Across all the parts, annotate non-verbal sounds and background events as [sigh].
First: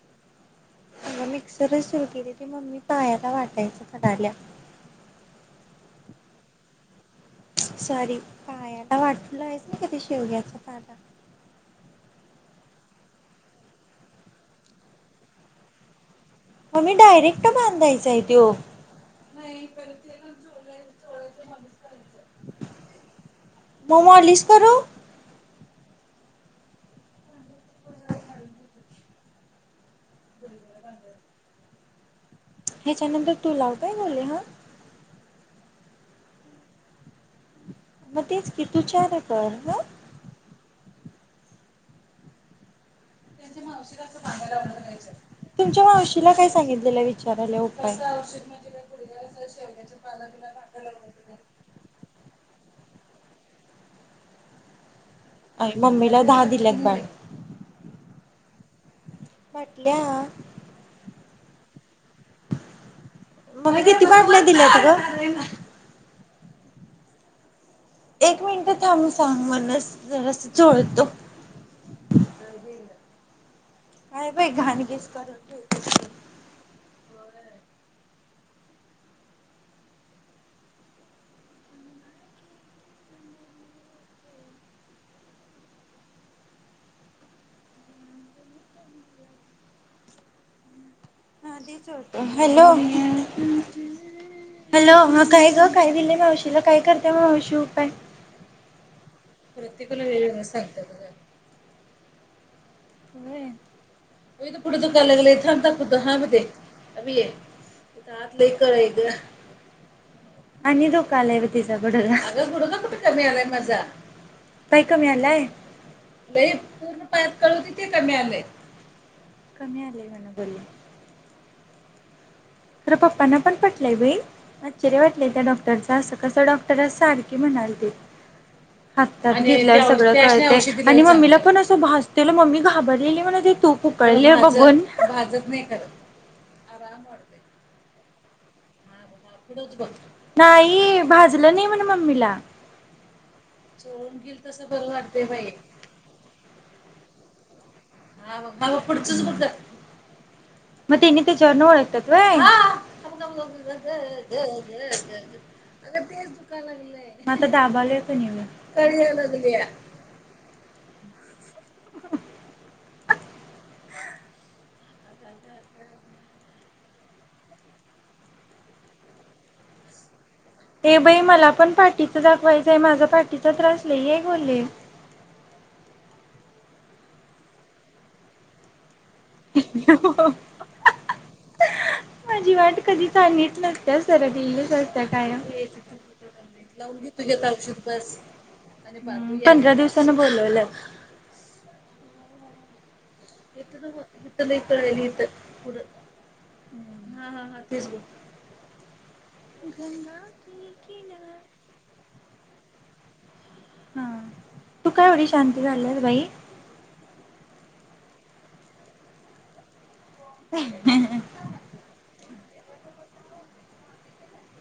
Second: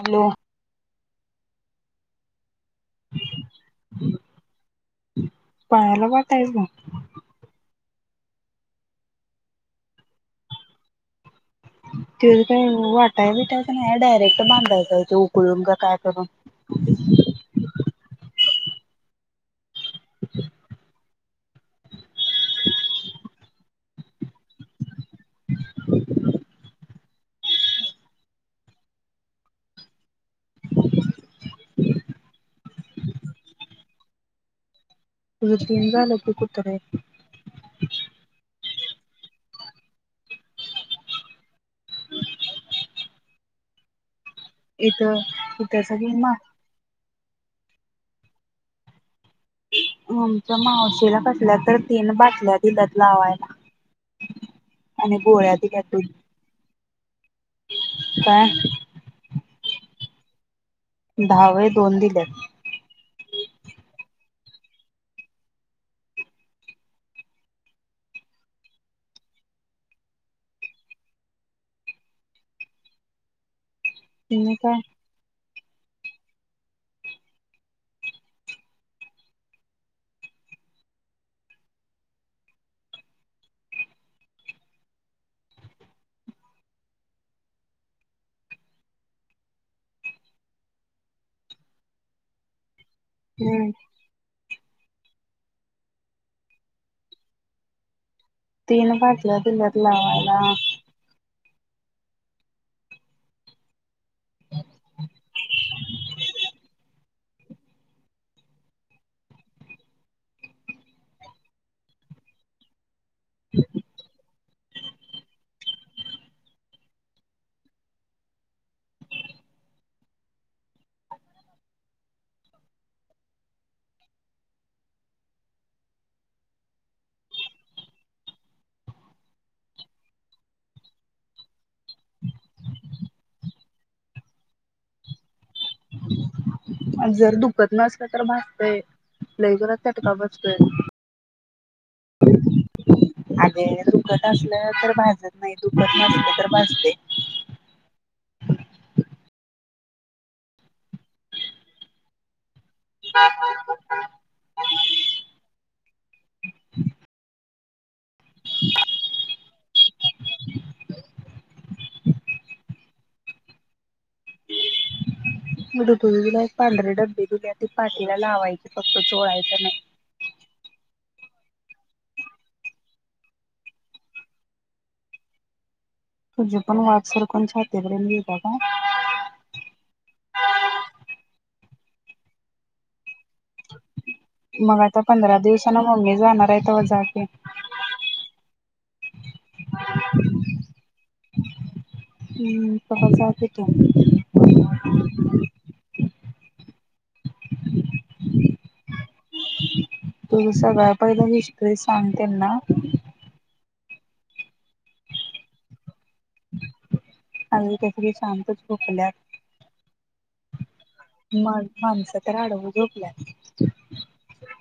Hello. अगं मिक्सरच सुरू के मम्मी पायाला वाटायच त्या काडल्या? पायाला वाटयां आहेस ग? सॉरी पायाला वाटलं आहेस ना कधी शेवघ्याच पाला काही वाटाय विटायचं नाही डायरेक्ट बांधायचा ते उकळून का काय करून मग मी डायरेक्ट [inaudible] [inaudible] म मॉलिश करू? ह्याच्यानंतर तू लाव काय बोले हा? तुज तीन जाल की कुत्रे. मग तेच किती तु चार कर हं. त्यांच्या मावशी इथं इथं तुमच्या सगळी मा मावशीला काय सांगितलेलं वि विचारले उ काय? आमच्या मावशीला कसल्या तर तीन बाटल्या दिल्यात. लावा. अ मम्मीला दहा दिल्यात बाय. काय? म्हटल्या हं दहावे दोन दिलेत. मग किती बाांटल्या दिल्या ग? एक मिनिट थांब सांग म्हणस जरासं चोळतो. नाही बाई तिने काय घाणगीस कर हा ते चोळतो हॅलो. हम्म हॅलो काय ग काय दिलंय मावशीला काय करतेय मावशी उपाय? तीन बाटल्या दिल्यात लावायला. व्हय होयग पुढे दुकाया लागलंय इथता खुद्द हांब ते अभ ये आत लय कळे ग आणि दुख आलाय ब तिचा बडला मिळाला य माजा काय कमी आलंय लय पूर्ण पाया कळ तिथे कमी आलंय कमी आलेय म्हणा बोल. खर पप्पांना पण पटलंय बाई आश्चर्य वाटलंय त्या डॉक्टरच असं कसं डॉक्टर सारखे म्हणाल ते. हाततात सगळं कळत आणि मम्मीला पण असं भाजतेल मम्मी घाबरलेली म्हणते तूप उळलेण भाजत नाही खरं. आराम वाटते पदमासला तर भागतय लई जोरात चटका बसतोय. नाही भाजलं नाही म्हण मम्मीला अगे दुखत असलं तर भाजत नाही, दुखत नसलं तर भाजते. हा मग् पुढचंच बगत्यात म त्यानी त्याच्यावरण ओळखत्यात होय. हात लावू नक ग ग ग ग ग अग तेच दुकाय लागलंय. दाबालेत [unintelligible] कळ यायला लागलीया मी तुला [unintelligible] पांढरे डब्बे दिल्यात ते पाठीला लावायचे फक्त चोळायचे नाही ये बाई, मला पण पाठीचं दाखवायचंय माझा पाठीचा त्रास लई आय बोलले जे पण [unintelligible] घेता का हहह हो माझी वाट कधी सांगीत नात्यात सरकलेल्या मग आता असत्यात पंधरा कायम दिवसान मम्मी जाणार आहे तवा लावून जा की. घेतोय औषध बसहम बस पंधरा दिवसाांन बोलवलय हम्म तवा जा की [unintelligible] तू. इथं लई पाळायली इथं पुढ हा हा हा फिर ग घ तु जी सगळ्या पहिल हिस्ट्री सांग तेंना हा तू का येवढी शांत झाल्यास बाई? आज ही काय सगळी शांत झोपल्यात मग माणसं तर आडव झोपल्यात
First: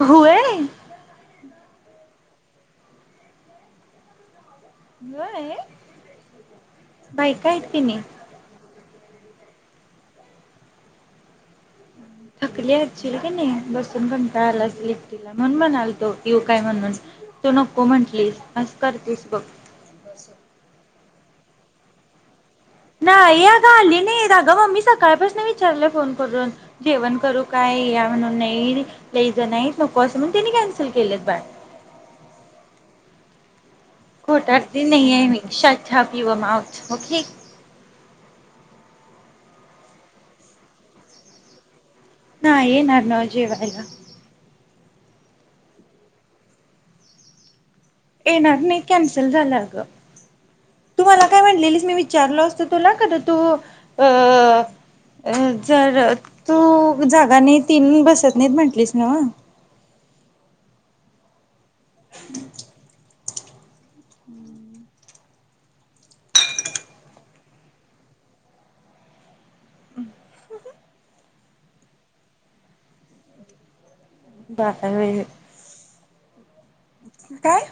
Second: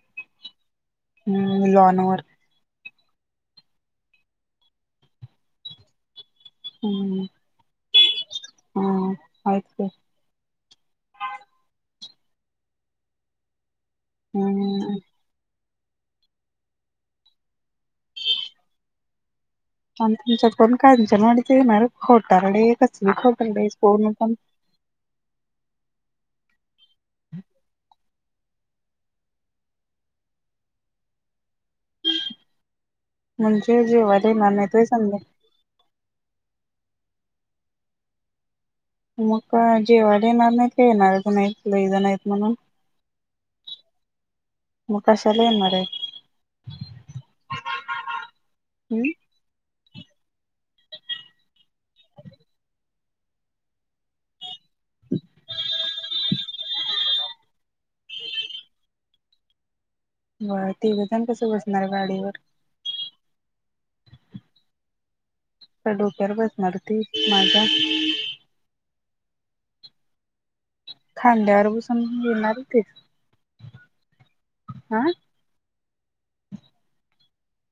व्हय हम लॉनवर व्हय हम्म बायका इत की नाही हा हायत की थकली असचिल की नाही बसू तुमी कंटाळा आलं असलं हम्म. एकटीला म्हणून म्हणाल यु काय म्हणून तू नको म्हंटलीस असं करतीस बघ? पन तुमच्यात कोण काय? [unintelligible] नाही अग आली नाही अग मम्मी सकाळपसन विचाराल्या फोन करून जेवण करू काय? या म्हणून नाही लय जण हायत नको असं म्हणून त्यांनी कॅन्सल केलेत बाळ म्हणजे? जेवायला येणार नाहीत खोटारडी व्हय संध्या नाहीये मी? शट आप युअर माऊथ होकी मग काय, जेवायला येणार नाहीत, का येणारच नाहीत माहीत नाही. नाई, येणार न्हव जेवायला. म कशाला येणाररेत? येणार नाही, कॅन्सल झाल अगं! तू मला काय म्हटलेलीस? मी विचारलो असतो तुला कधी तू अ - अ जर- तू जागा नाही, तीन बसत नाहीत म्हटलीस ना? अ तेवढेजण कसे बसत- माझ्या गाडीवर. डोक्यावर बसणार ते माझ्या? खांद्यावर बसून येणार ए ते? बा [unintelligible] काय?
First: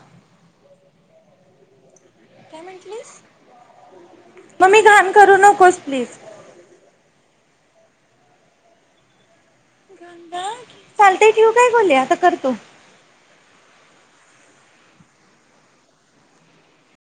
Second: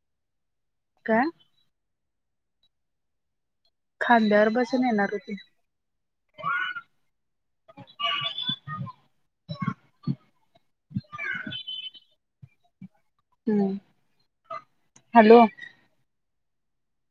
कायं? काय म्हटलीस? खांद्यावर ममी बसून घाण येणार होती करू नकोस, प्लीज. हो, हं, हॅलो.